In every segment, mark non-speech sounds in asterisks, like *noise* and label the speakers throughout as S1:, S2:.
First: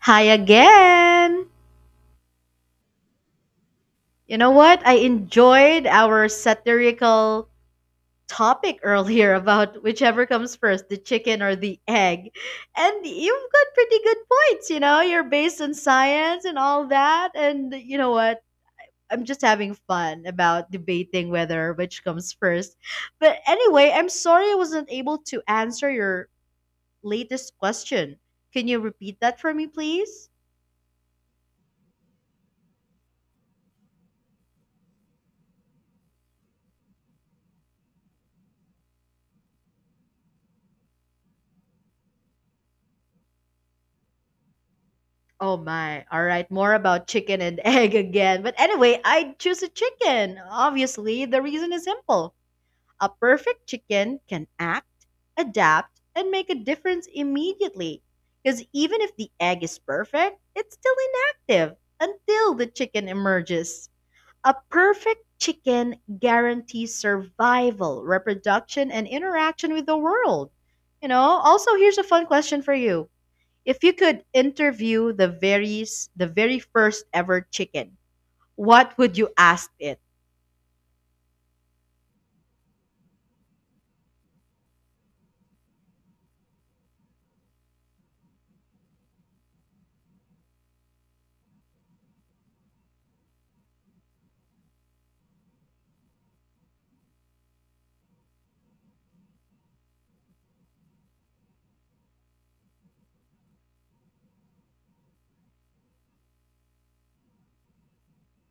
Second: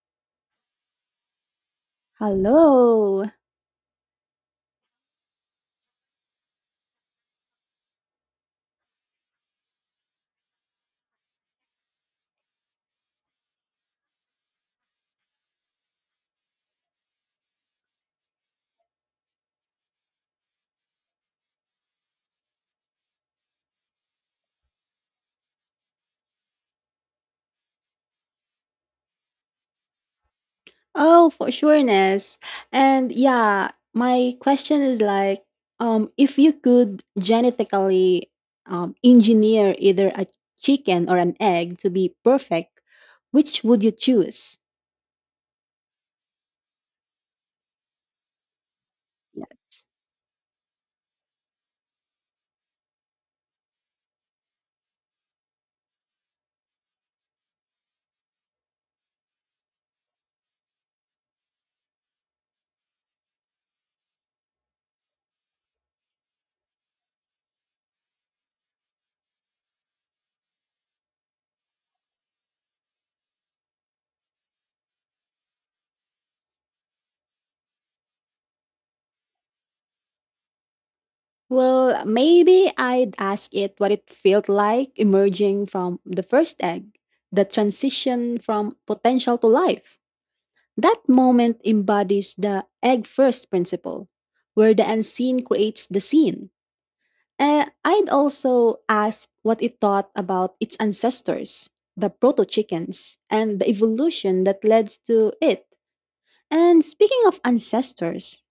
S1: Hi again.
S2: Hello.
S1: You know what? I enjoyed our satirical topic *laughs* earlier about whichever comes first, the chicken or the egg. And you've got pretty good points, you know? You're based on science and all that. And you know what? I'm just having fun about debating whether which comes first. But anyway, I'm sorry I wasn't able to answer your latest question. Can you repeat that for me, please?
S2: Oh, for sureness. And yeah, my question is like, if you could genetically engineer either a chicken or an egg to be perfect, which would you choose?
S1: Oh my. All right. More about chicken and *laughs* egg again. But anyway, I'd choose a
S2: Yes.
S1: chicken. Obviously, the reason is simple. A perfect chicken can act, adapt, and make a difference immediately. Because even if the egg is perfect, it's still inactive until the chicken emerges. A perfect chicken guarantees survival, reproduction, and interaction with the world. You know, also, here's a fun question for you. If you could interview the very first ever chicken, what would you ask it?
S2: Well, maybe I'd ask it what it felt like emerging from the first egg, the transition from potential to life. That moment embodies the egg first principle, where the unseen creates the seen. I'd also ask what it thought about its ancestors, the proto chickens, and the evolution that led to it. And speaking of ancestors,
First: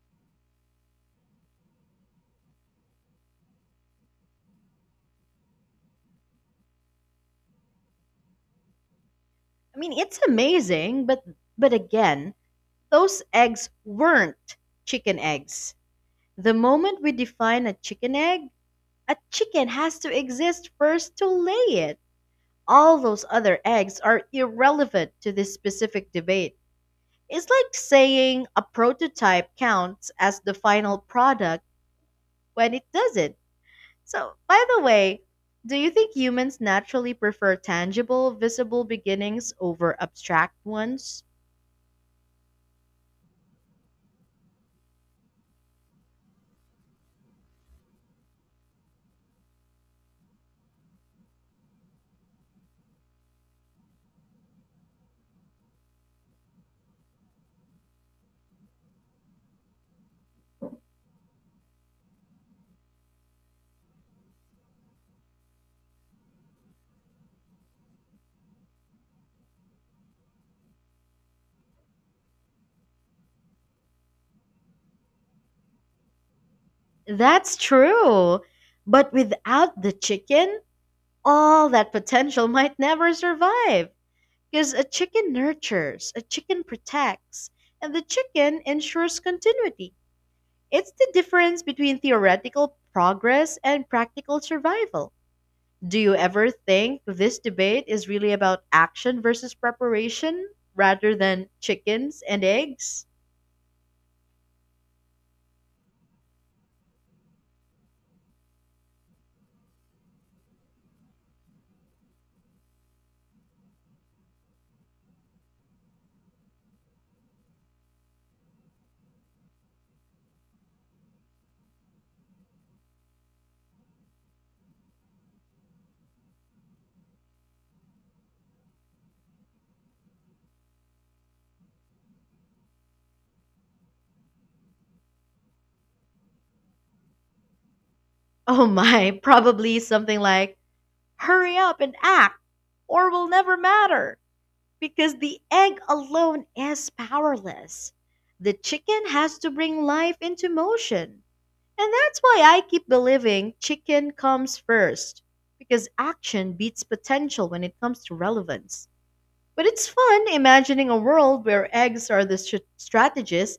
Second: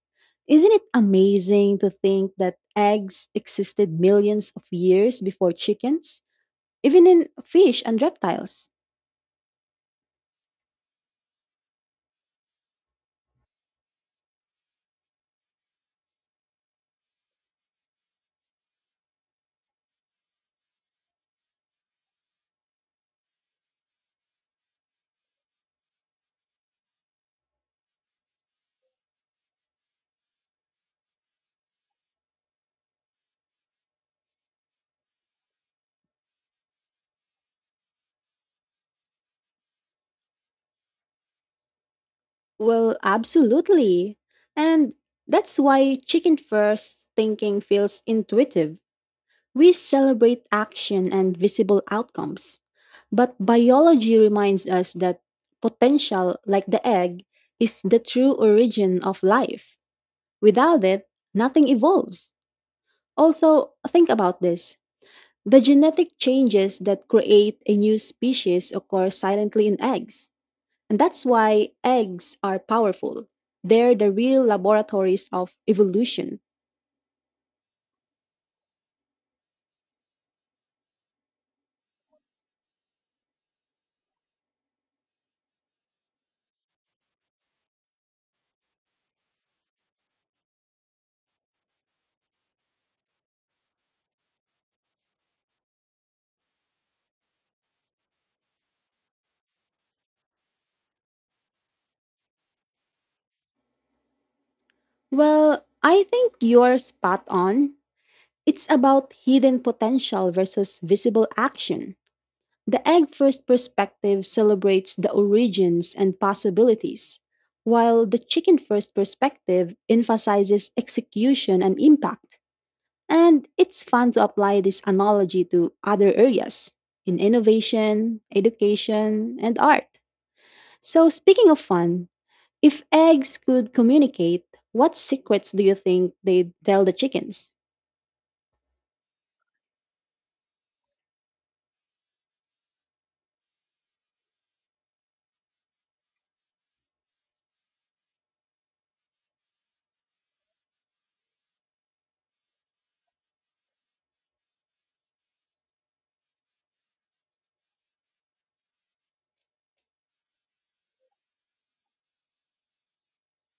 S2: isn't it amazing to think that eggs existed millions of years before chickens, even in fish and reptiles?
S1: I mean, it's amazing, but again, those eggs weren't chicken eggs. The moment we define a chicken egg, a chicken has to exist first to lay it. All those other eggs are irrelevant to this specific debate. It's like saying a prototype counts as the final product when it doesn't. So, by the way, do you think humans naturally prefer tangible, visible beginnings over abstract ones?
S2: Well, absolutely. And that's why chicken first thinking feels intuitive. We celebrate action and visible outcomes. But biology reminds us that potential, like the egg, is the true origin of life. Without it, nothing evolves. Also, think about this. The genetic changes that create a new species occur silently in eggs. And that's why eggs are powerful. They're the real laboratories of evolution.
S1: That's true. But without the chicken, all that potential might never survive. Because a chicken nurtures, a chicken protects, and the chicken ensures continuity. It's the difference between theoretical progress and practical survival. Do you ever think this debate is really about action versus preparation rather than chickens and eggs?
S2: Well, I think you're spot on. It's about hidden potential versus visible action. The egg first perspective celebrates the origins and possibilities, while the chicken first perspective emphasizes execution and impact. And it's fun to apply this analogy to other areas in innovation, education, and art. So, speaking of fun, if eggs could communicate, what secrets do you think they'd tell the chickens?
S1: Oh my, *laughs* probably something like, hurry up and act, or we'll never matter. Because the egg alone is powerless. The chicken has to bring life into motion. And that's why I keep believing chicken comes first, because action beats potential when it comes to relevance. But it's fun imagining a world where eggs are strategists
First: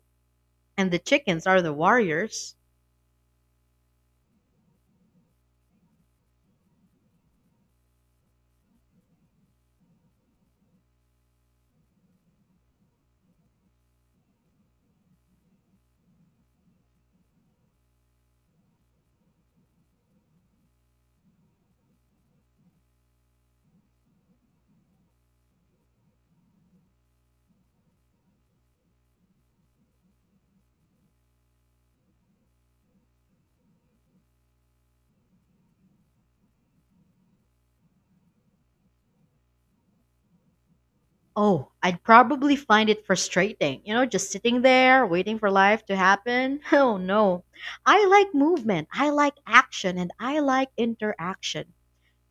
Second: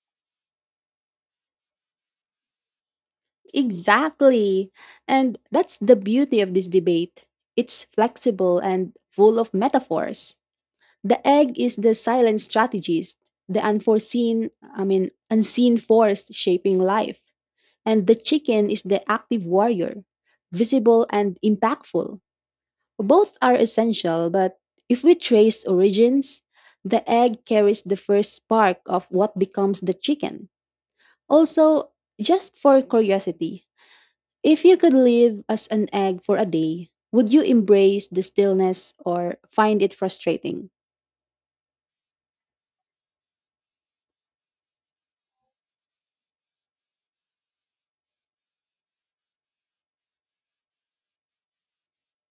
S1: and the chickens are the warriors.
S2: Exactly. And that's the beauty of this debate. It's flexible and full of metaphors. The egg is the silent strategist, the unseen force shaping life. And the chicken is the active warrior, visible and impactful. Both are essential, but if we trace origins, the egg carries the first spark of what becomes the chicken. Also, just for curiosity, if you could live as an egg for a day, would you embrace the stillness or find it frustrating?
S1: Oh, I'd probably find it frustrating, you know, just sitting there waiting for life to happen. *laughs* Oh no. I like movement, I like action, and I like interaction.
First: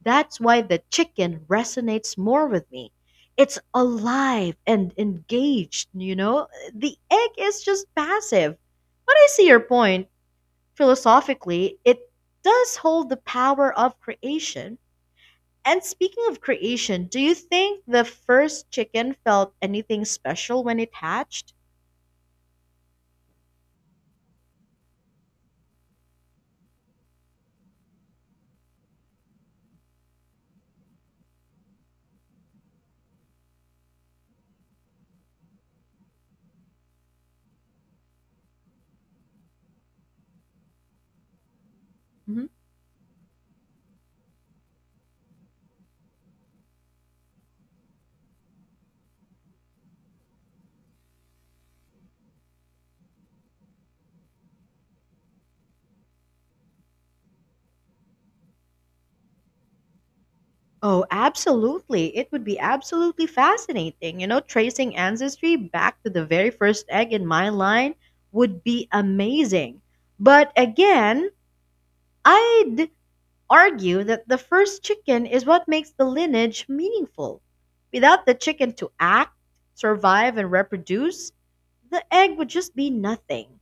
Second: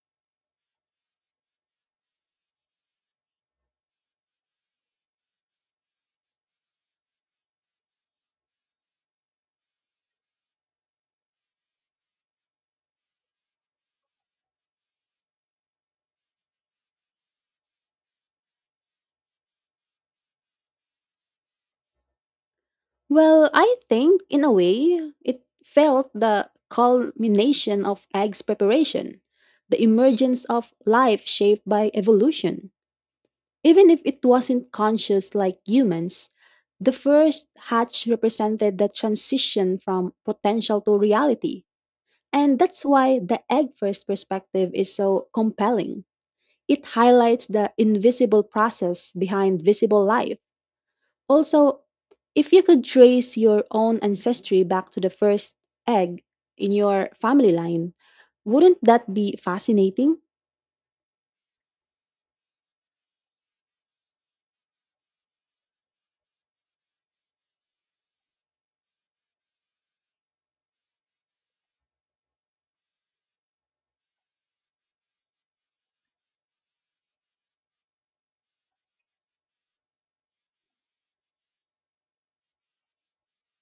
S1: That's why the chicken resonates more with me. It's alive and engaged, you know? The egg is just passive. But I see your point. Philosophically, it does hold the power of creation. And speaking of creation, do you think the first chicken felt anything special when it hatched?
S2: Well, I think in a way, it felt the culmination of egg's preparation, the emergence of life shaped by evolution. Even if it wasn't conscious like humans, the first hatch represented the transition from potential to reality.
S1: Mhm.
S2: And that's why the egg first perspective is so compelling. It highlights the invisible process behind visible life. Also, if you could trace your own ancestry back to the first egg in your family line, wouldn't that be fascinating?
S1: Oh, absolutely. It would be absolutely fascinating. You know, tracing ancestry back to the very first egg in my line would be amazing. But again, I argue that the first chicken is what makes the lineage meaningful. Without the chicken to act, survive, and reproduce, the egg would just be nothing.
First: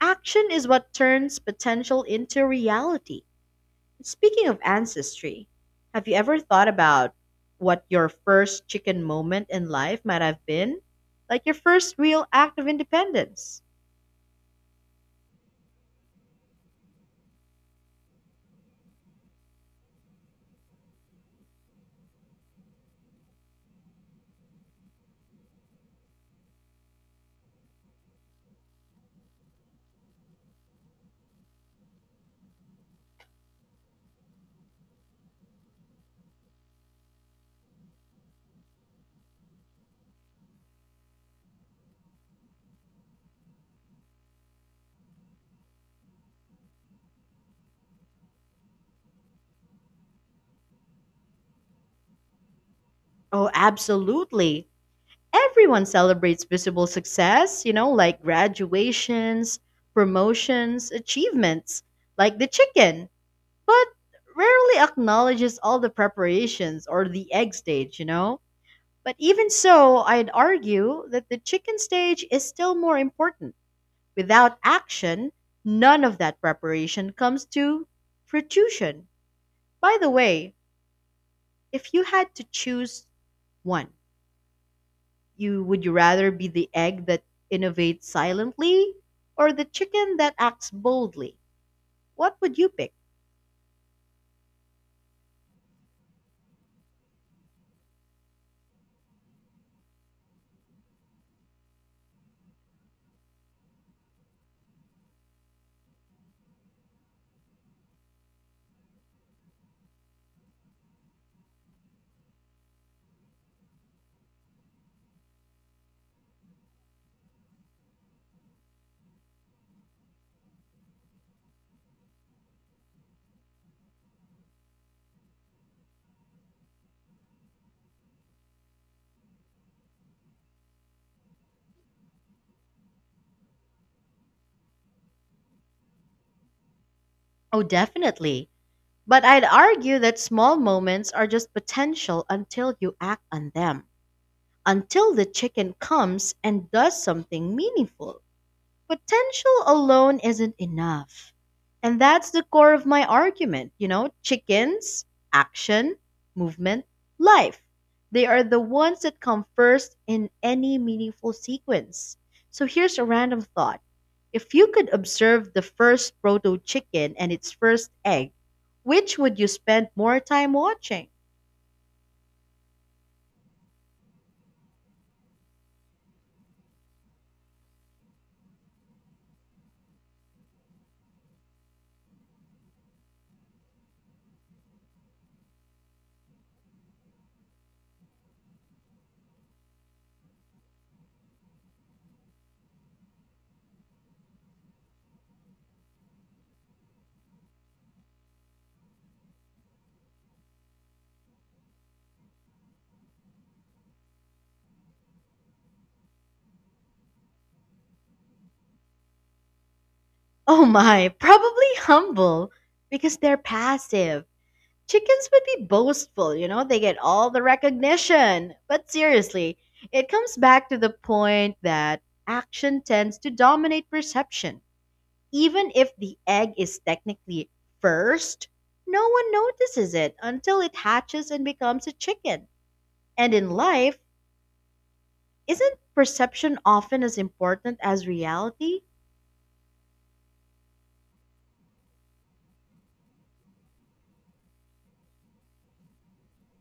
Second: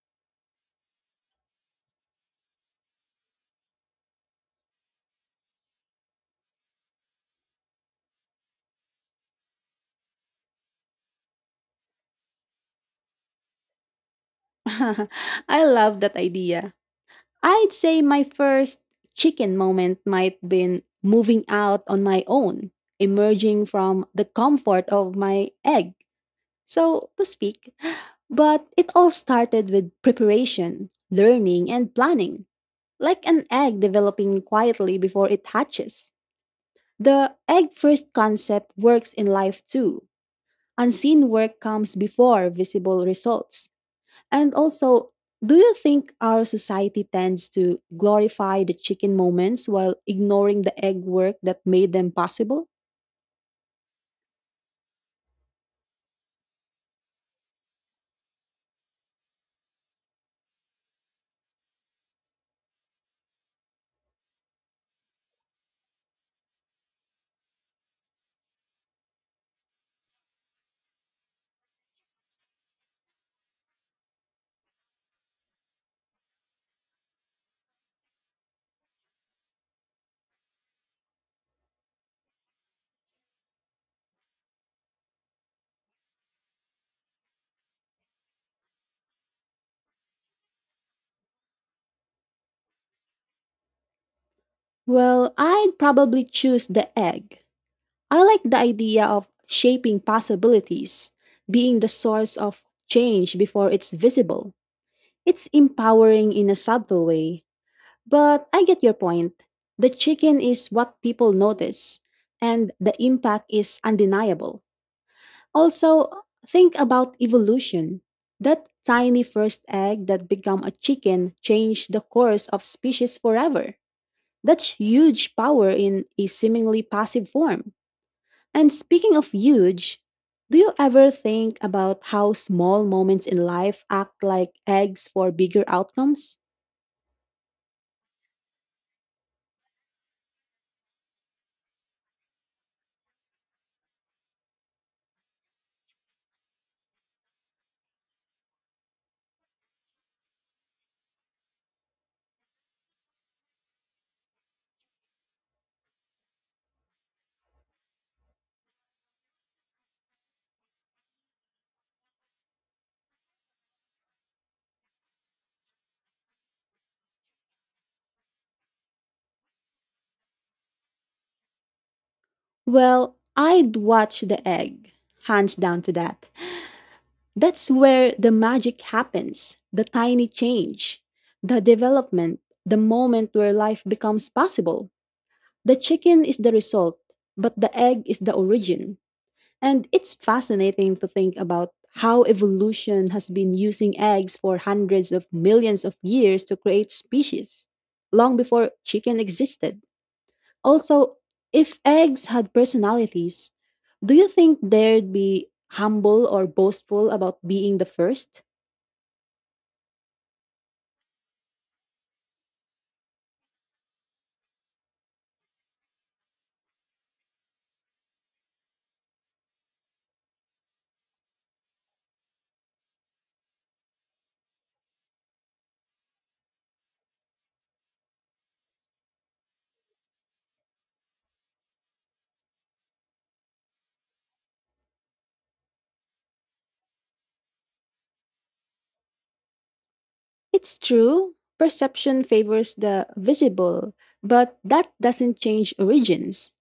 S1: Action is what turns potential into reality. Speaking of ancestry, have you ever thought about what your first chicken moment in life might have been? Like your first real act of independence?
S2: *laughs* I love that idea. I'd say my first chicken moment might been moving out on my own, emerging from the comfort of my egg, so to speak. But it all started with preparation, learning, and planning, like an egg developing quietly before it hatches. The egg first concept works in life too. Unseen work comes before visible results. And also, do you think our society tends to glorify the chicken moments while ignoring the egg work that made them possible?
S1: Oh, absolutely. Everyone celebrates visible success, you know, like graduations, promotions, achievements, like the chicken, but rarely acknowledges all the preparations or the egg stage, you know? But even so, I'd argue that the chicken stage is still more important. Without action, none of that preparation comes to fruition. By the way, if you had to choose one, you rather be the egg that innovates silently or the chicken that acts boldly? What would you pick?
S2: Well, I'd probably choose the egg. I like the idea of shaping possibilities, being the source of change before it's visible. It's empowering in a subtle way. But I get your point. The chicken is what people notice, and the impact is undeniable. Also, think about evolution. That tiny first egg that became a chicken changed the course of species forever. That's huge power in a seemingly passive form. And speaking of huge, do you ever think about how small moments in life act like eggs for bigger outcomes?
S1: Oh, definitely. But I'd argue that small moments are just potential until you act on them, until the chicken comes and does something meaningful. Potential alone isn't enough. And that's the core of my argument. You know, chickens, action, movement, life. They are the ones that come first in any meaningful sequence. So here's a random thought. If you could observe the first proto chicken and its first egg, which would you spend more time watching?
S2: Well, I'd watch the egg, hands down to that. That's where the magic happens the tiny change, the development, the moment where life becomes possible. The chicken is the result, but the egg is the origin. And it's fascinating to think about how evolution has been using eggs for hundreds of millions of years to create species, long before chicken existed. Also, if eggs had personalities, do you think they'd be humble or boastful about being the first?
S1: Oh my, probably humble because they're passive. Chickens would be boastful, you know, they get all the recognition. But seriously, it comes back to the point that action tends to dominate perception. Even if the egg is technically first, no one notices it until it hatches and becomes a chicken. And in life, isn't perception often as important as reality?
S2: It's true, perception favors the visible, but that doesn't change origins.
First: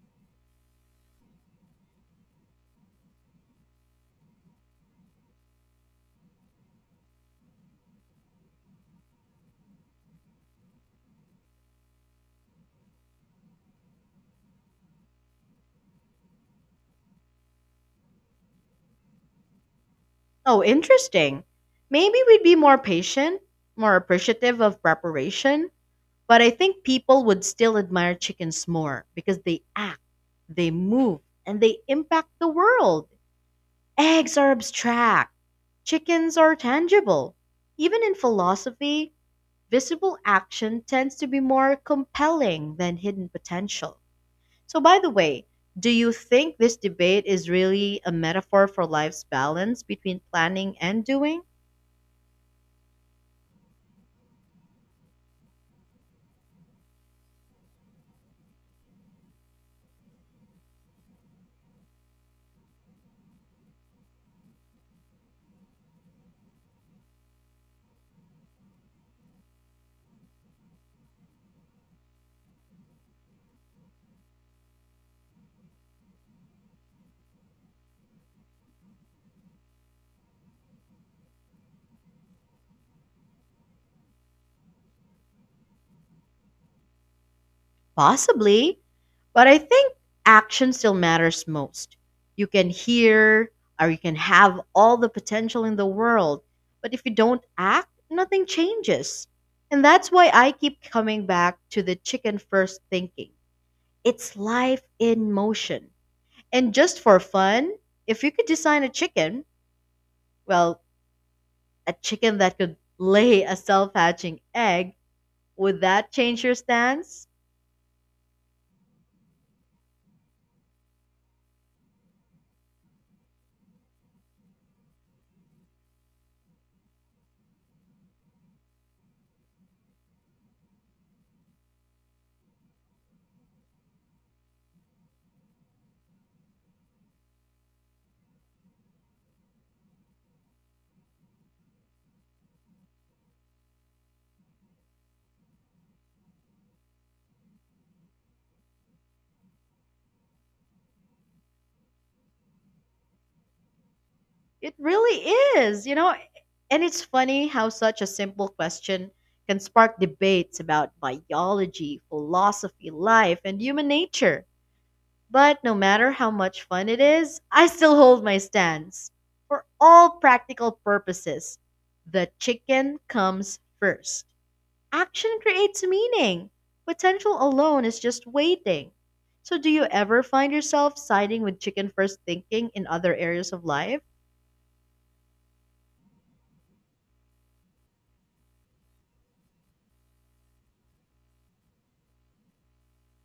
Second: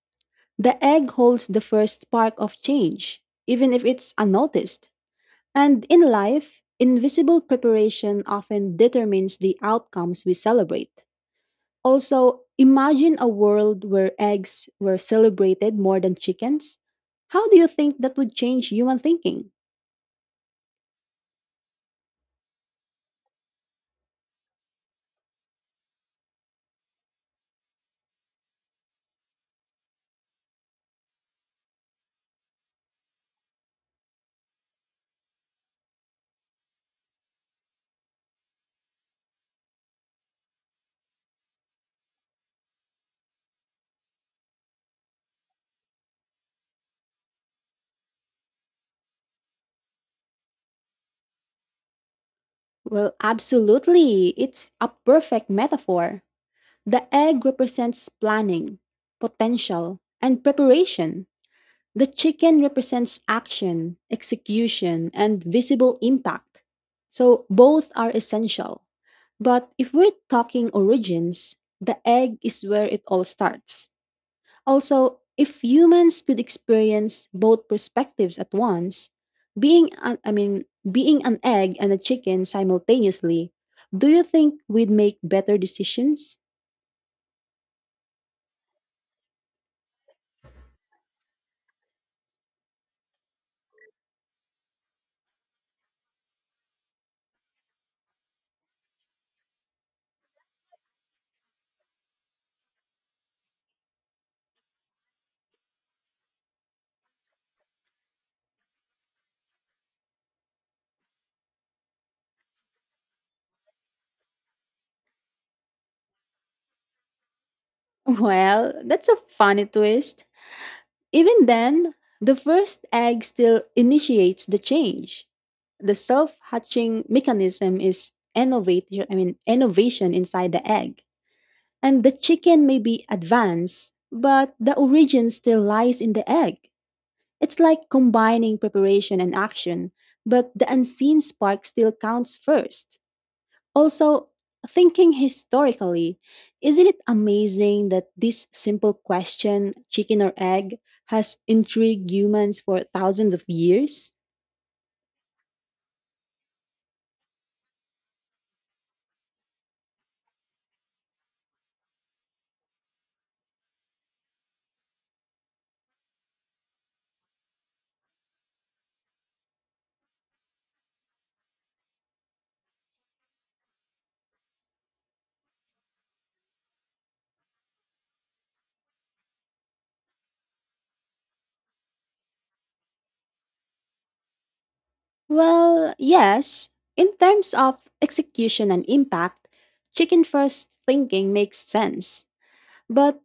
S2: The egg holds the first spark of change, even if it's unnoticed. And in life, invisible preparation often determines the outcomes we celebrate. Also, imagine a world where eggs were celebrated more than chickens. How do you think that would change human thinking?
S1: Oh, interesting. Maybe we'd be more patient, more appreciative of preparation. But I think people would still admire chickens more because they act, they move, and they impact the world. Eggs are abstract, chickens are tangible. Even in philosophy, visible action tends to be more compelling than hidden potential. So, by the way, do you think this debate is really a metaphor for life's balance between planning and doing?
S2: Well, absolutely. It's a perfect metaphor. The egg represents planning, potential, and preparation. The chicken represents action, execution, and visible impact. So both are essential. But if we're talking origins, the egg is where it all starts. Also, if humans could experience both perspectives at once, being an egg and a chicken simultaneously, do you think we'd make better decisions?
S1: Possibly, but I think action still matters most. You can hear you can have all the potential in the world, but if you don't act, nothing changes. And that's why I keep coming back to the chicken first thinking. It's life in motion. And just for fun, if you could design a chicken, well, a chicken that could lay a self hatching egg, would that change your stance?
S2: Well, that's a funny twist. Even then, the first egg still initiates the change. The self-hatching mechanism is innovation, I mean innovation inside the egg. And the chicken may be advanced, but the origin still lies in the egg. It's like combining preparation and action, but the unseen spark still counts first. Also, thinking historically, isn't it amazing that this simple question, chicken or egg, has intrigued humans for thousands of years?
S1: It really is, you know, and it's funny how such a simple question can spark debates about biology, philosophy, life, and human nature. But no matter how much fun it is, I still hold my stance. For all practical purposes, the chicken comes first. Action creates meaning. Potential alone is just waiting. So, do you ever find yourself siding with chicken first thinking in other areas of life?
S2: Well, yes. In terms of execution and impact, chicken first thinking makes sense. But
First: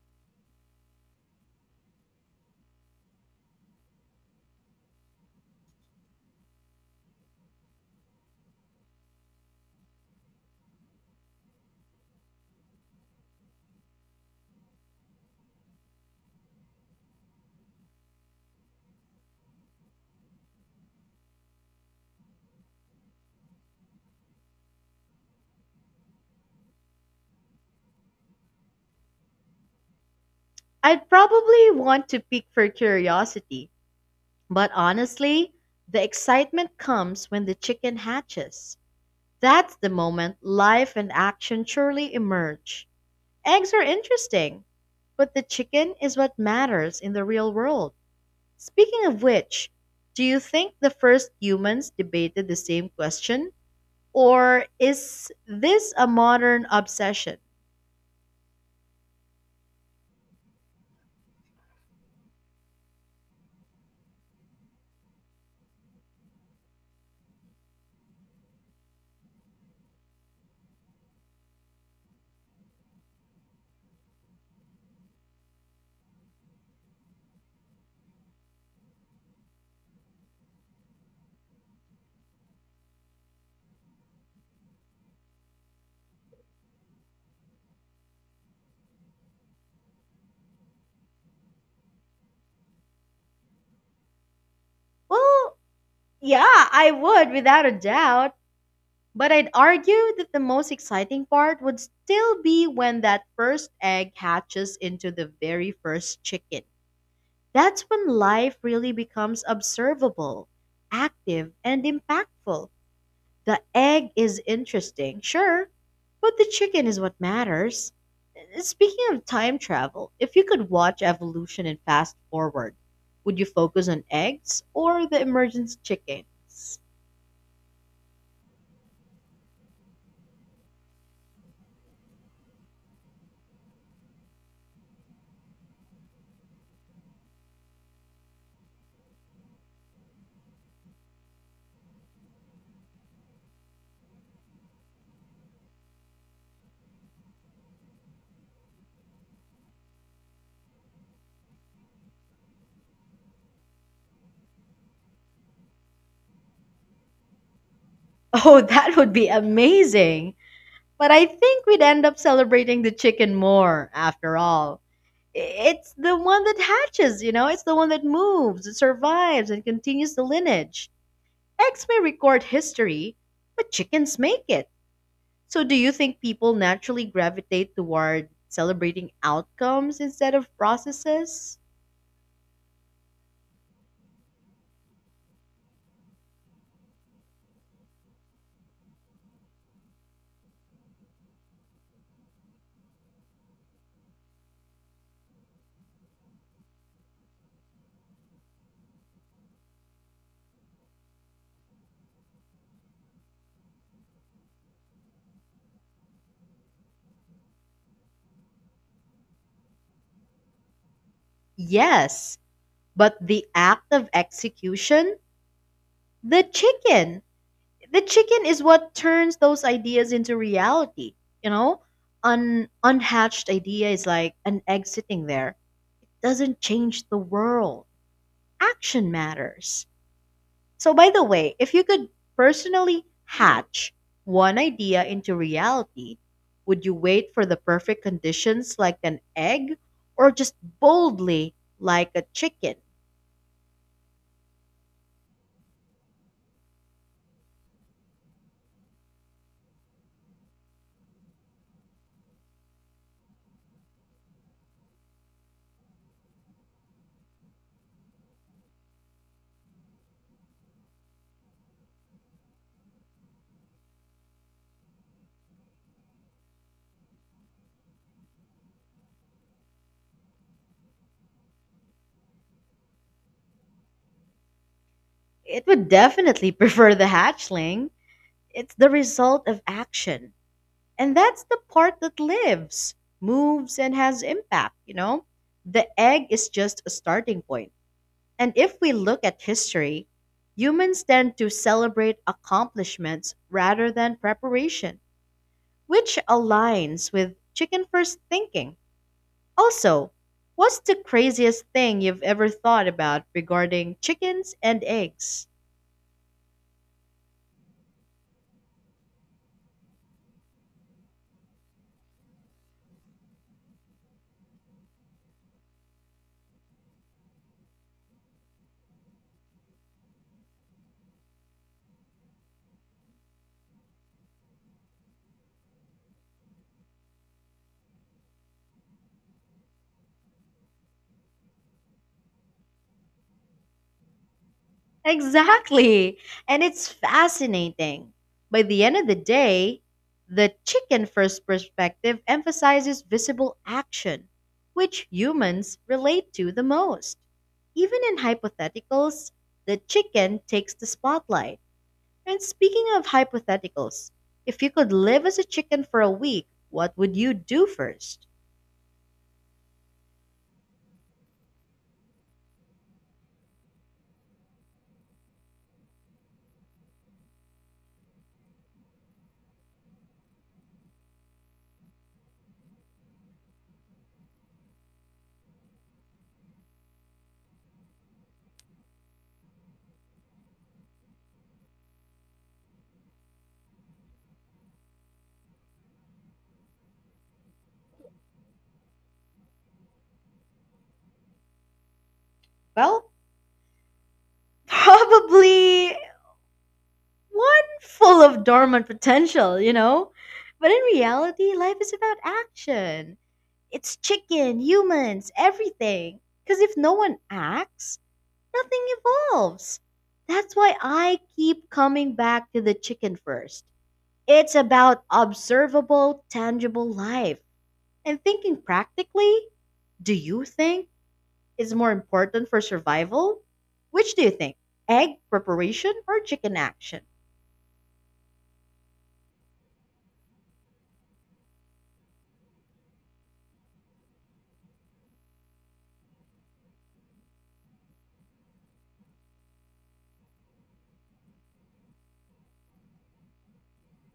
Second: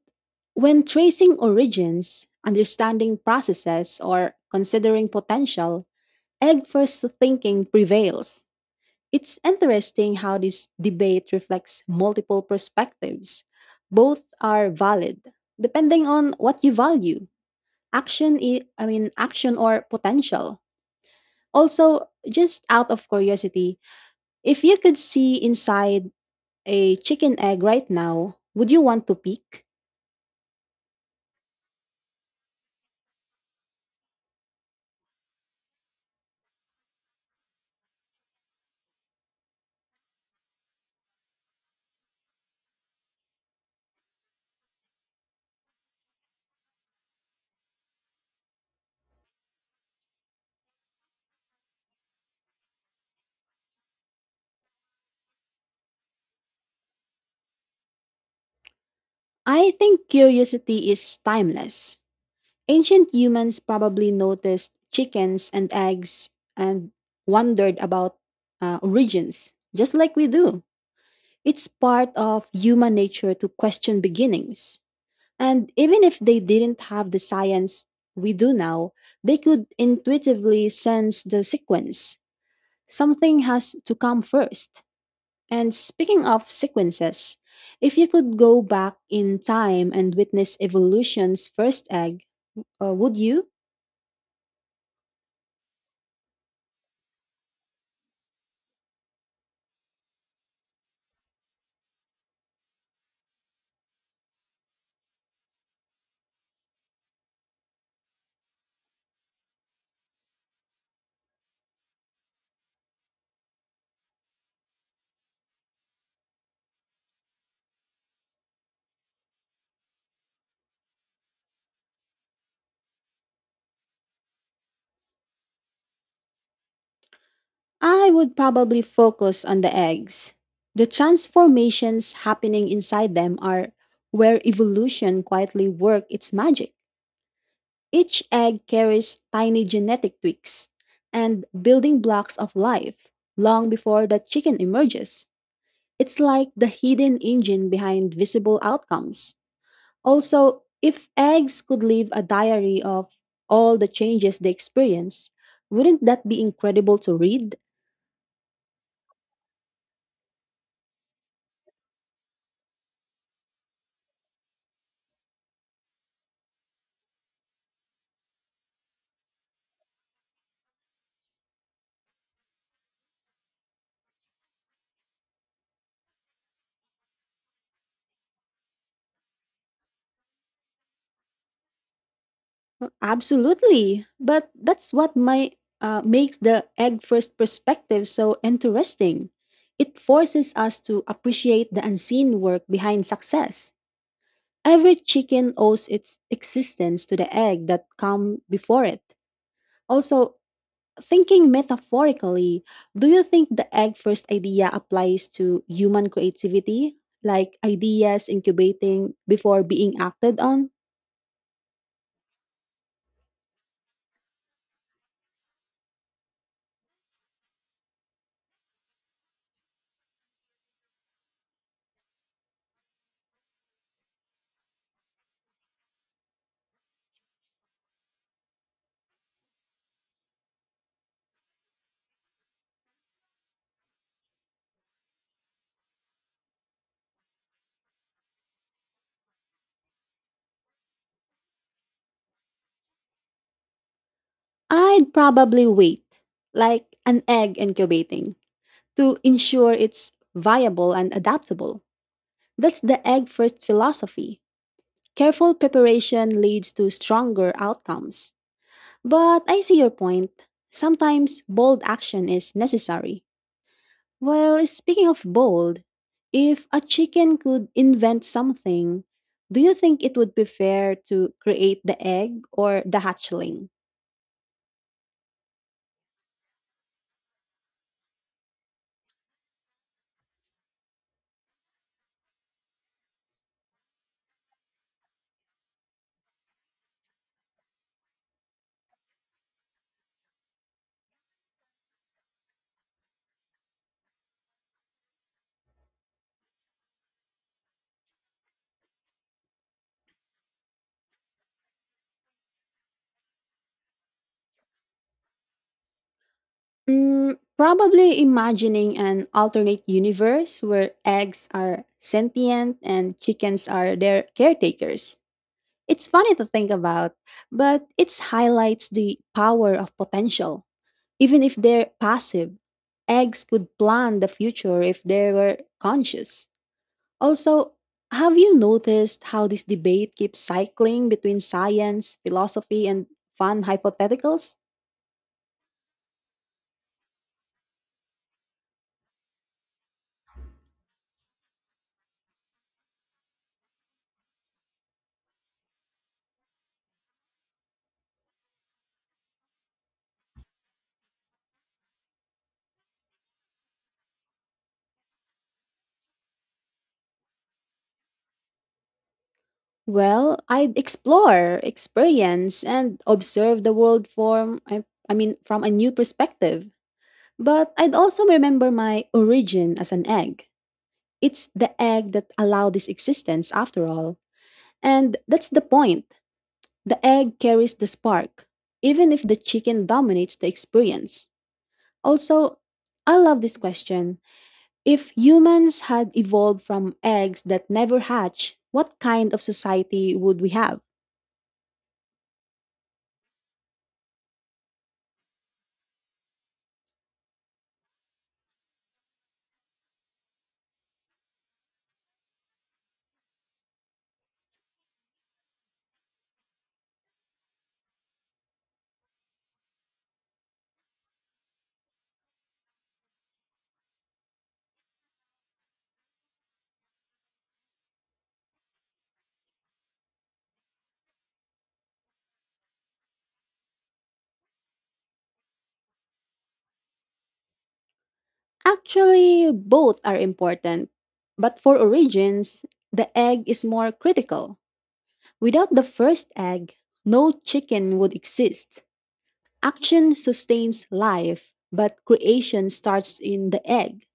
S2: when tracing origins, understanding processes, or considering potential, egg first thinking prevails. It's interesting how this debate reflects multiple perspectives. Both are valid, depending on what you value. Action, I mean, action or potential. Also, just out of curiosity, if you could see inside a chicken egg right now, would you want to peek?
S1: I'd probably want to pick for curiosity, but honestly, the excitement comes when the chicken hatches. That's the moment life and action truly emerge. Eggs are interesting, but the chicken is what matters in the real world. Speaking of which, do you think the first humans debated the same question? Or is this a modern obsession?
S2: I think curiosity is timeless. Ancient humans probably noticed chickens and eggs and wondered about origins, just like we do. It's part of human nature to question beginnings. And even if they didn't have the science we do now, they could intuitively sense the sequence. Something has to come first. And speaking of sequences, if you could go back in time and witness evolution's first egg, would you?
S1: Well, yeah, I would without a doubt. But I'd argue that the most exciting part would still be when that first egg hatches into the very first chicken. That's when life really becomes observable, active, and impactful. The egg is interesting, sure, but the chicken is what matters. Speaking of time travel, if you could watch evolution and fast forward, would you focus on eggs or the emergence chickens? *laughs*
S2: I would probably focus on the eggs. The transformations happening inside them are where evolution quietly work its magic. Each egg carries tiny genetic tweaks and building blocks of life long before the chicken emerges. It's like the hidden engine behind visible outcomes. Also, if eggs could leave a diary of all the changes they experience, wouldn't that be incredible to read?
S1: Oh, that would be amazing. But I think we'd end up celebrating the chicken more after all. It's the one that hatches, you know, it's the one that moves, it survives, and continues the lineage. Eggs may record history, but chickens make it. So do you think people naturally gravitate toward celebrating outcomes instead of processes?
S2: Well, absolutely. But that's what my makes the egg first perspective so interesting. It forces us to appreciate the unseen work behind success. Every chicken owes its existence to the egg that come before it. Also, thinking metaphorically, do you think the egg first idea applies to human creativity, like ideas incubating before being acted on?
S1: Yes, but the act of execution? The chicken. The chicken is what turns those ideas into reality, you know. An unhatched idea is like an egg sitting there. Doesn't change the world. Action matters. So, by the way, if you could personally hatch one idea into reality, would you wait for the perfect conditions like an egg, or just boldly like a chicken?
S2: I'd probably wait, like an egg incubating, to ensure it's viable and adaptable. That's the egg first philosophy. Careful preparation leads to stronger outcomes. But I see your point. Sometimes bold action is necessary. Well, speaking of bold, if a chicken could invent something, do you think it would be fair to create the egg or the hatchling?
S1: It would definitely *laughs* prefer the hatchling. It's the result of action. And that's the part that lives, moves, and has impact, you know? The egg is just a starting point. And if we look at history, humans tend to celebrate accomplishments rather than preparation, which aligns with chicken first thinking. Also, what's the craziest thing you've ever thought about regarding chickens and eggs?
S2: Mm, probably imagining an alternate universe where eggs are sentient and chickens are their caretakers. It's funny to think about, but it highlights the power of potential. Even if they're passive, eggs could plan the future if they were conscious. Also, have you noticed how this debate keeps cycling between science, philosophy, and fun hypotheticals?
S1: Exactly. And it's fascinating. By the end of the day, the chicken first perspective emphasizes visible action, which humans relate to the most. Even in hypotheticals, the chicken takes the spotlight. And speaking of hypotheticals, if you could live as a chicken for a week, what would you do first?
S2: Well, I'd explore, experience, and observe the world from a new perspective. But I'd also remember my origin as an egg. It's the egg that allowed this existence after all. And that's the point. The egg carries the spark, even if the chicken dominates the experience. Also, I love this question. If humans had evolved from eggs that never hatch, what kind of society would we have?
S1: Well, *laughs* probably one full of dormant potential, you know? But in reality, life is about action. It's chicken, humans, everything. Because if no one acts, nothing evolves. That's why I keep coming back to the chicken first. It's about observable, tangible life. And thinking practically, do you think is more important for survival? Which do you think? Egg preparation or chicken action?
S2: Actually, both are important. But for origins, the egg is more critical. Without the first egg, no chicken would exist. Action sustains life, but creation starts in the egg.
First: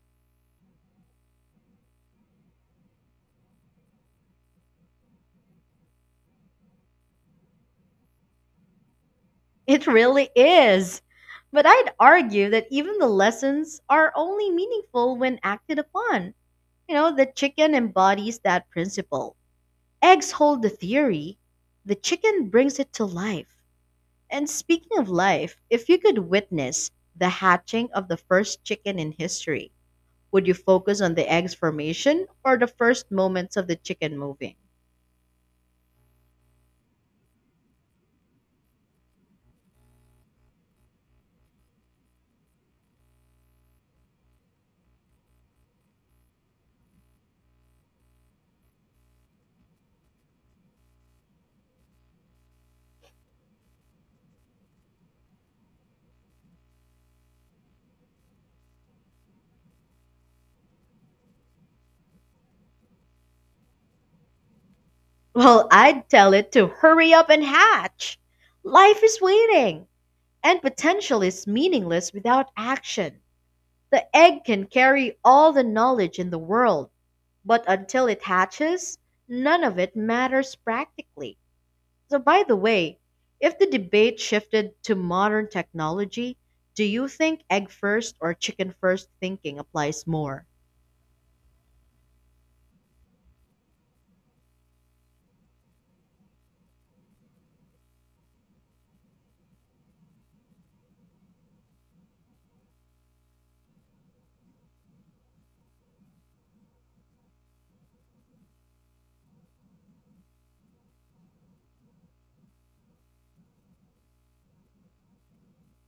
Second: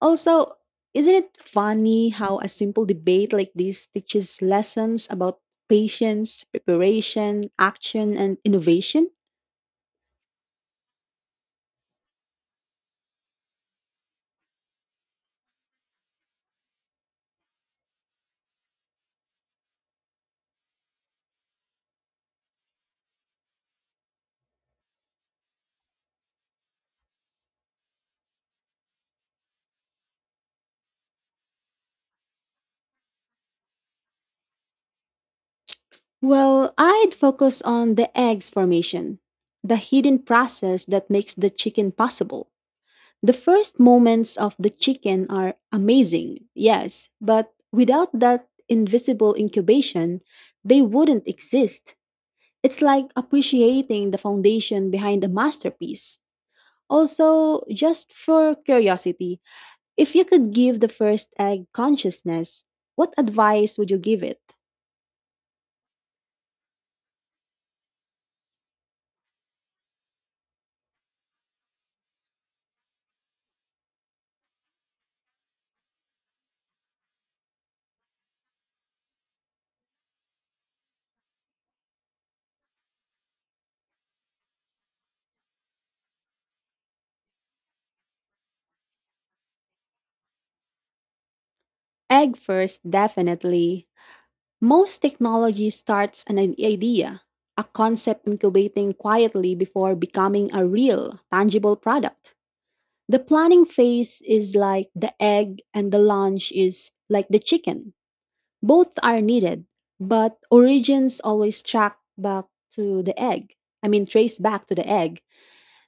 S2: Also, isn't it funny how a simple debate like this teaches lessons about patience, preparation, action, and innovation?
S1: It really is. But I'd argue that even the lessons are only meaningful when acted upon. You know, the chicken embodies that principle. Eggs hold the theory, the chicken brings it to life. And speaking of life, if you could witness the hatching of the first chicken in history, would you focus on the egg's formation or the first moments of the chicken moving?
S2: Well, I'd focus on the eggs formation, the hidden process that makes the chicken possible. The first moments of the chicken are amazing, yes, but without that invisible incubation, they wouldn't exist. It's like appreciating the foundation behind a masterpiece. Also, just for curiosity, if you could give the first egg consciousness, what advice would you give it?
S1: Well, I'd tell it to hurry up and hatch. Life is waiting. And potential is meaningless without action. The egg can carry all the knowledge in the world, but until it hatches, none of it matters practically. So, by the way, if the debate shifted to modern technology, do you think egg first or chicken first thinking applies more?
S2: Egg first, definitely. Most technology starts an idea, a concept incubating quietly before becoming a real, tangible product. The planning phase is like the egg, and the launch is like the chicken. Both are needed, but origins always track back to the egg. I mean, trace back to the egg.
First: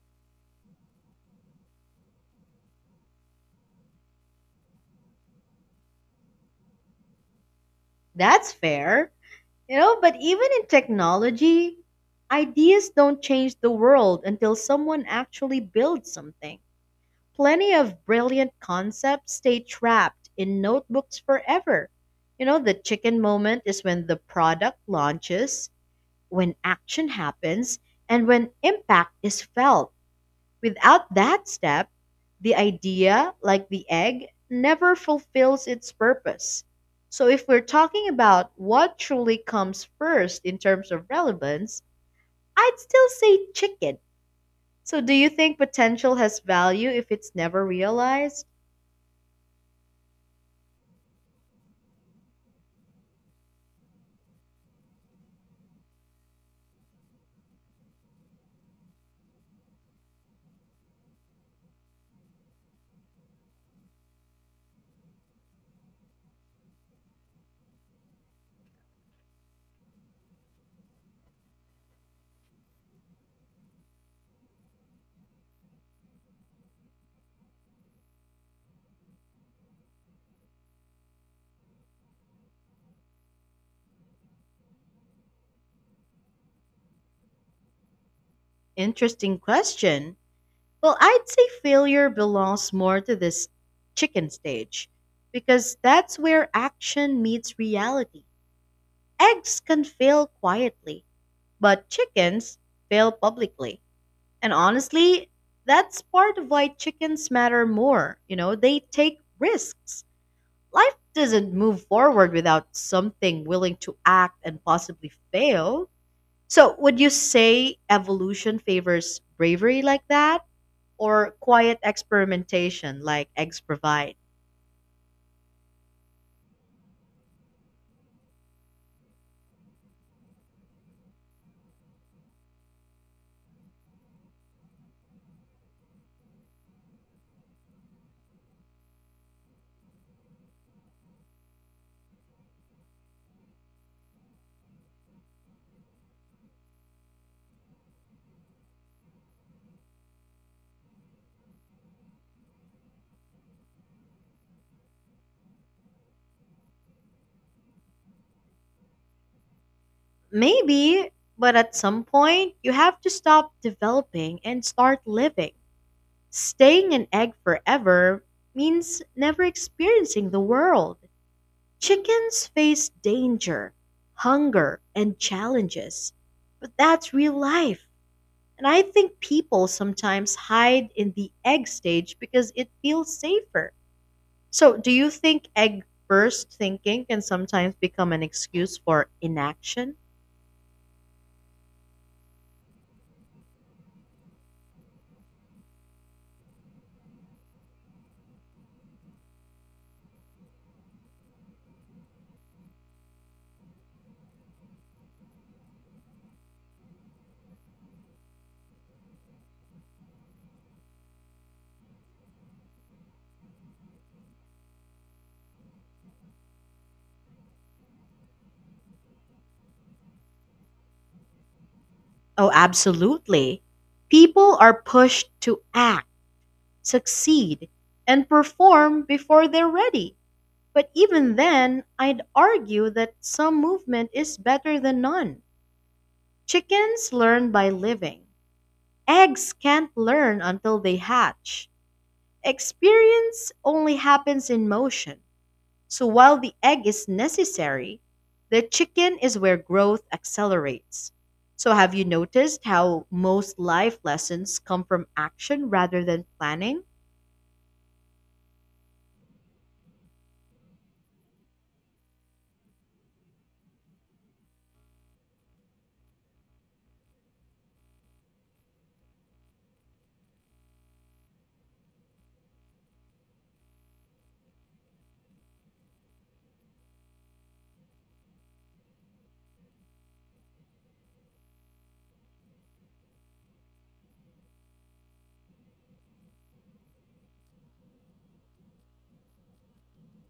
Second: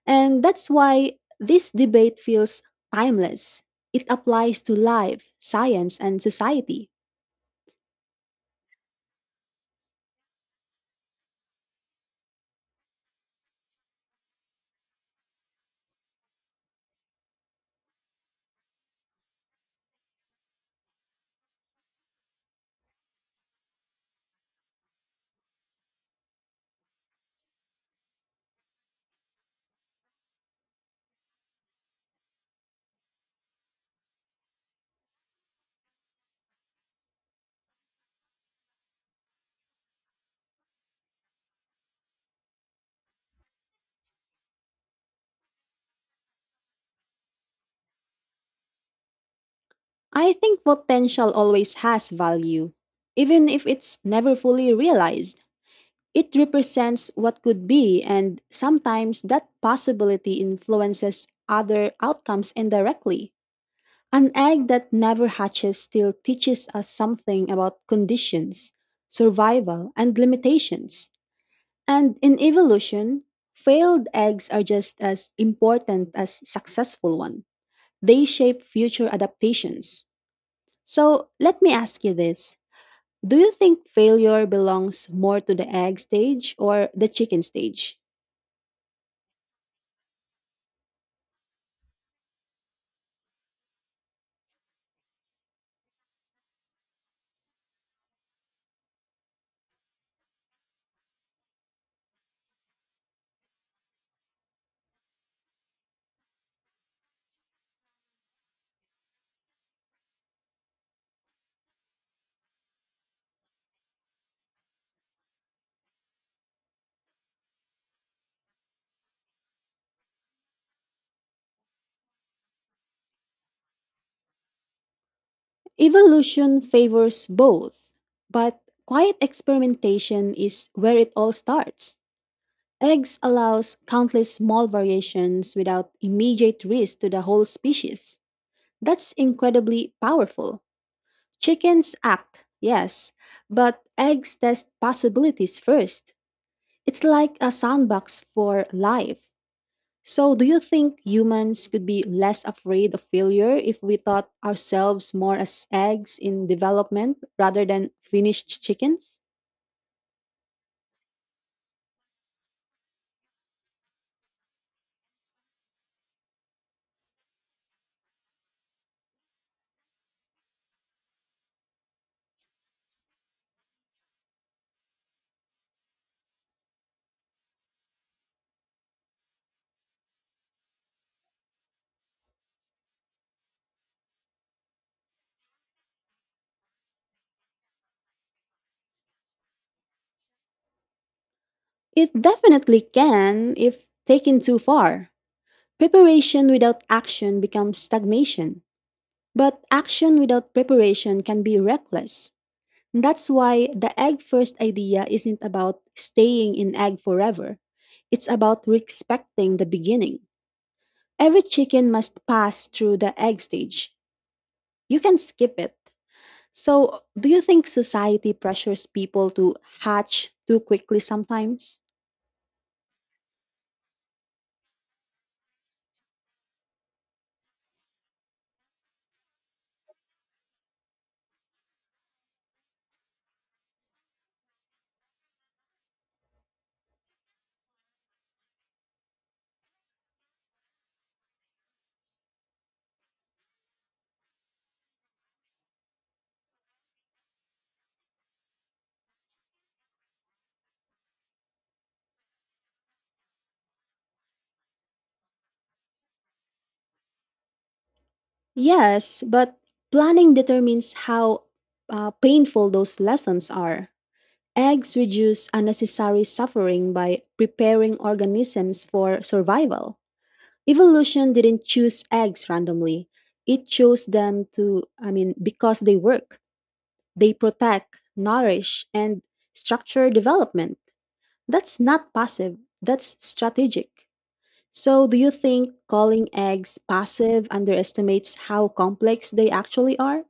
S2: And that's why this debate feels timeless. It applies to life, science, and society.
S1: That's fair. You know, but even in technology, ideas don't change the world until someone actually builds something. Plenty of brilliant concepts stay trapped in notebooks forever. You know, the chicken moment is when the product launches, when action happens, and when impact is felt. Without that step, the idea, like the egg, never fulfills its purpose. So, if we're talking about what truly comes first in terms of relevance, I'd still say chicken. So, do you think potential has value if it's never realized?
S2: I think potential always has value, even if it's never fully realized. It represents what could be, and sometimes that possibility influences other outcomes indirectly. An egg that never hatches still teaches us something about conditions, survival, and limitations. And in evolution, failed eggs are just as important as successful ones. They shape future adaptations. So let me ask you this. Do you think failure belongs more to the egg stage or the chicken stage?
S1: Interesting question. Well, I'd say failure belongs more to this chicken stage because that's where action meets reality. Eggs can fail quietly, but chickens fail publicly. And honestly, that's part of why chickens matter more. You know, they take risks. Life doesn't move forward without something willing to act and possibly fail. So, would you say evolution favors bravery like that, or quiet experimentation like eggs provide?
S2: Evolution favors both, but quiet experimentation is where it all starts. Eggs allows countless small variations without immediate risk to the whole species. That's incredibly powerful. Chickens act, yes, but eggs test possibilities first. It's like a sandbox for life. So, do you think humans could be less afraid of failure if we thought ourselves more as eggs in development rather than finished chickens?
S1: Maybe, but at some point, you have to stop developing and start living. Staying an egg forever means never experiencing the world. Chickens face danger, hunger, and challenges, but that's real life. And I think people sometimes hide in the egg stage because it feels safer. So, do you think egg first thinking can sometimes become an excuse for inaction?
S2: It definitely can if taken too far. Preparation without action becomes stagnation, but action without preparation can be reckless. That's why the egg first idea isn't about staying in egg forever. It's about respecting the beginning. Every chicken must pass through the egg stage. You can skip it. So, do you think society pressures people to hatch too quickly sometimes?
S1: Oh, absolutely. People are pushed to act, succeed, and perform before they're ready. But even then, I'd argue that some movement is better than none. Chickens learn by living. Eggs can't learn until they hatch. Experience only happens in motion. So while the egg is necessary, the chicken is where growth accelerates. So have you noticed how most life lessons come from action rather than planning?
S2: Yes, but planning determines how painful those lessons are. Eggs reduce unnecessary suffering by preparing organisms for survival. Evolution didn't choose eggs randomly. It chose them to, I mean, because they work. They protect, nourish, and structure development. That's not passive, that's strategic. So, do you think calling eggs passive underestimates how complex they actually are?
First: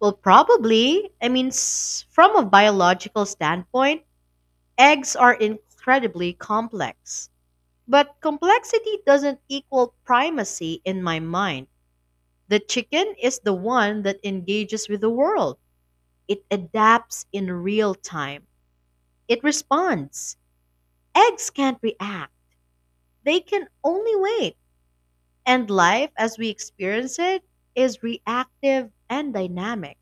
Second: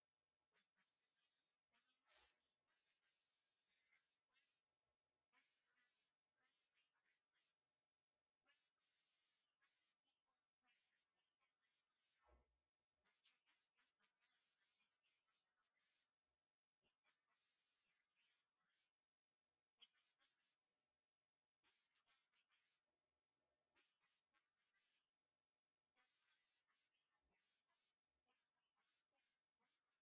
S1: Well, probably. I mean, from a biological standpoint, eggs are incredibly complex. But complexity doesn't equal primacy in my mind. The chicken is the one that engages with the world. It adapts in real time. It responds. Eggs can't react, they can only wait. And life as we experience it is reactive and dynamic.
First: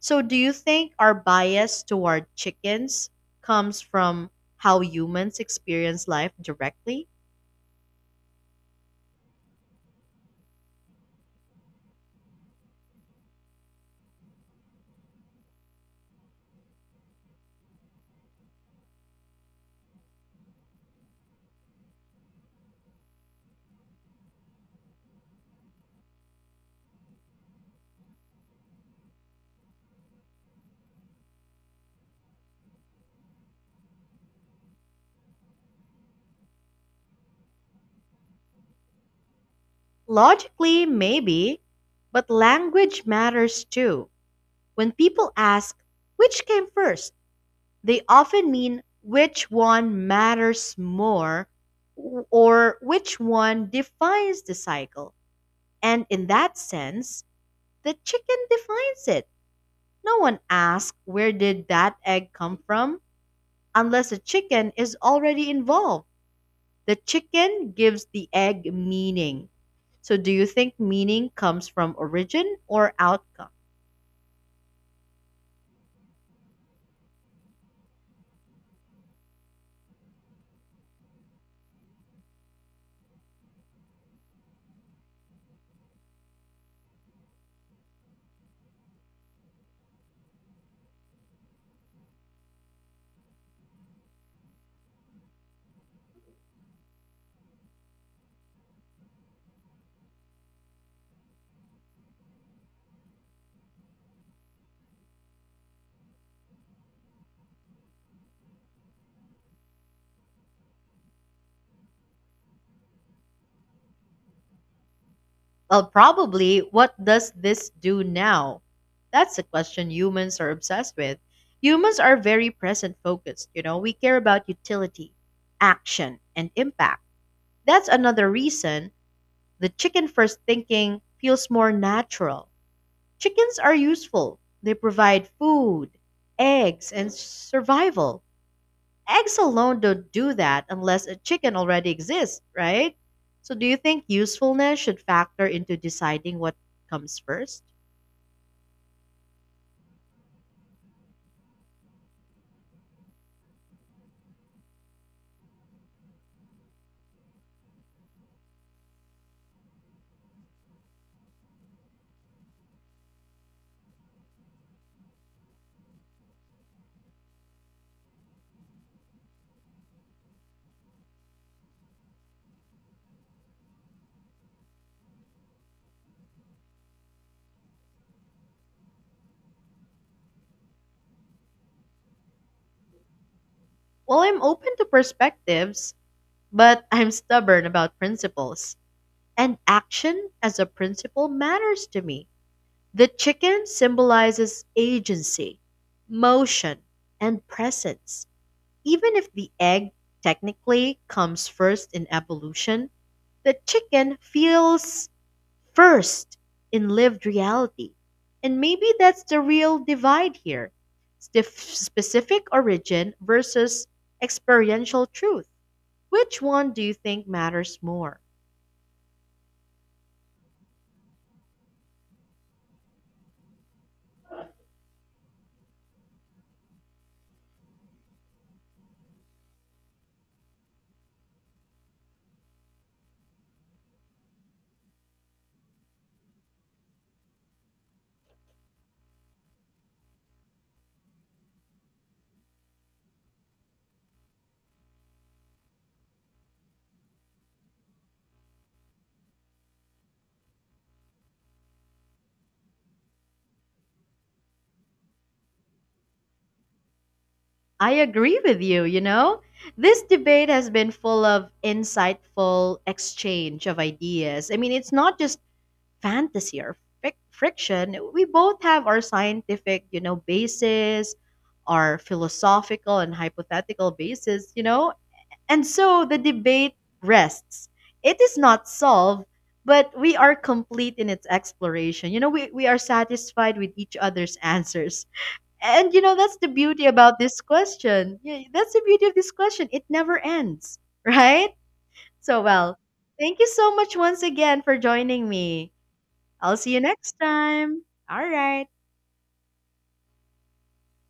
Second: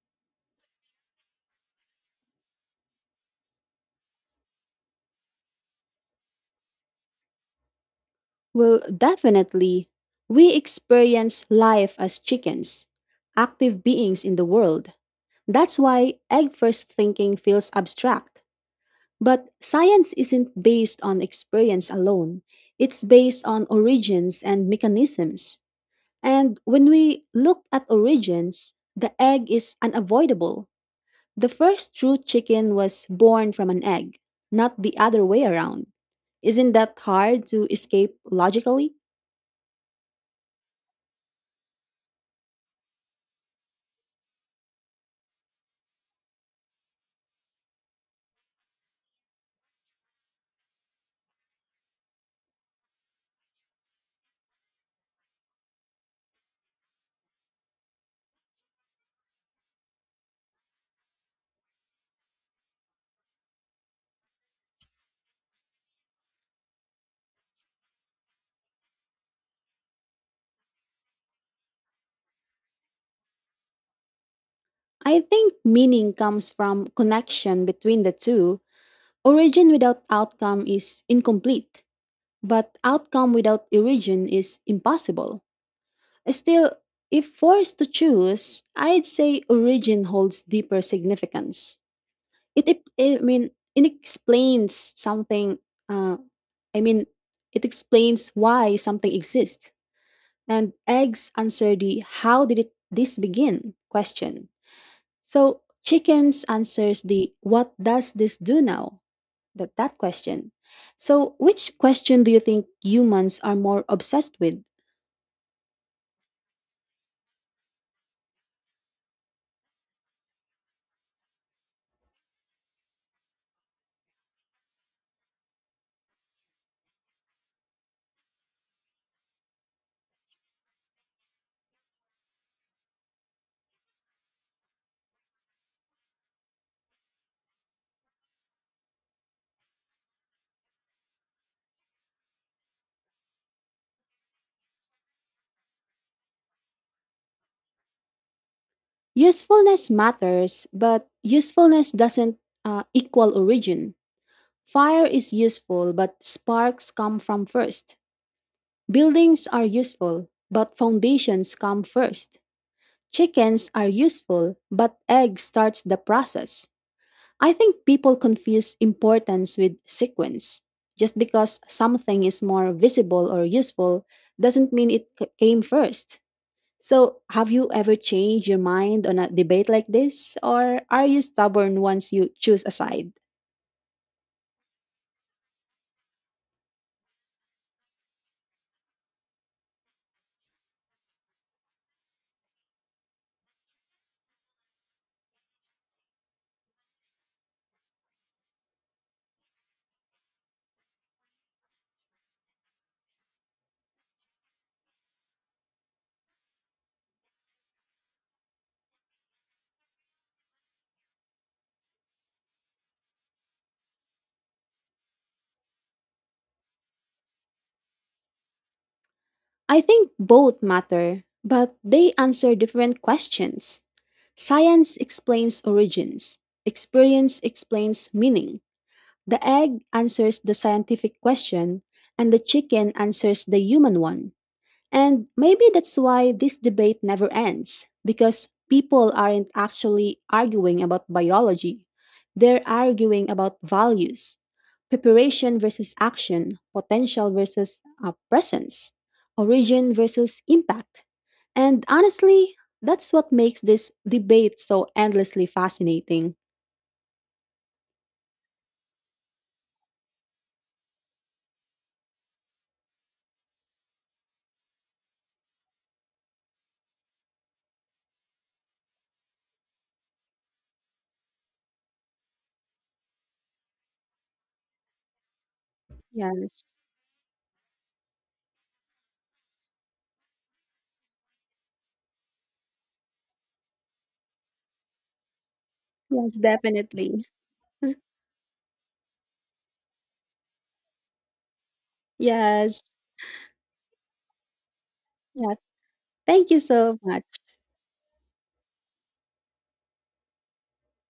S1: So, do you think our bias toward chickens comes from how humans experience life directly?
S2: Well, definitely. We experience life as chickens, active beings in the world. That's why egg first thinking feels abstract. But science isn't based on experience alone, it's based on origins and mechanisms. And when we look at origins, the egg is unavoidable. The first true chicken was born from an egg, not the other way around. Isn't that hard to escape logically?
S1: Logically, maybe, but language matters too. When people ask, which came first? They often mean which one matters more, or which one defines the cycle. And in that sense, the chicken defines it. No one asks, where did that egg come from? Unless a chicken is already involved. The chicken gives the egg meaning. So, do you think meaning comes from origin or outcome?
S2: I think meaning comes from connection between the two. Origin without outcome is incomplete, but outcome without origin is impossible. Still, if forced to choose, I'd say origin holds deeper significance. It it it explains uh, I mean, it explains why something exists. And eggs answer the how did it this begin question. So chickens answers the what does this do now? That question. So which question do you think humans are more obsessed with?
S1: Well, probably, what does this do now? That's a question humans are obsessed with. Humans are very present focused, you know, we care about utility, action, and impact. That's another reason the chicken first thinking feels more natural. Chickens are useful. They provide food, eggs, and survival. Eggs alone don't do that unless a chicken already exists, right? So, do you think usefulness should factor into deciding what comes first?
S2: Usefulness matters, but usefulness doesn't equal origin. Fire is useful, but sparks come from first. Buildings are useful, but foundations come first. Chickens are useful, but egg starts the process. I think people confuse importance with sequence. Just because something is more visible or useful doesn't mean it came first. So, have you ever changed your mind on a debate like this, or are you stubborn once you choose a side?
S1: Well, I'm open to perspectives, but I'm stubborn about principles. And action as a principle matters to me. The chicken symbolizes agency, motion, and presence. Even if the egg technically comes first in evolution, the chicken feels first in lived reality. And maybe that's the real divide here, specific origin versus experiential truth. Which one do you think matters more?
S2: I think both matter, but they answer different questions. Science explains origins, experience explains meaning. The egg answers the scientific question, and the chicken answers the human one. And maybe that's why this debate never ends, because people aren't actually arguing about biology. They're arguing about values, preparation versus action, potential versus presence, origin versus impact. And honestly, that's what makes this debate so endlessly fascinating.
S1: I agree with you, you know? This debate has been full of insightful exchange of ideas. I mean, it's not just fantasy or friction. We both have our scientific, you know, basis, our philosophical and hypothetical basis, you know? And so the debate
S2: Yes,
S1: rests. It is not solved, but we are complete in its exploration. You know, we are satisfied with each other's *laughs* answers, and you know,
S2: yes,
S1: that's the beauty about
S2: definitely.
S1: this question. Yeah, that's the beauty of this question. It never ends, *laughs* right? So, well,
S2: Yes,
S1: thank you so much once again for joining
S2: yeah.
S1: me.
S2: Thank
S1: I'll
S2: you
S1: see you
S2: so
S1: next
S2: much.
S1: time. All right.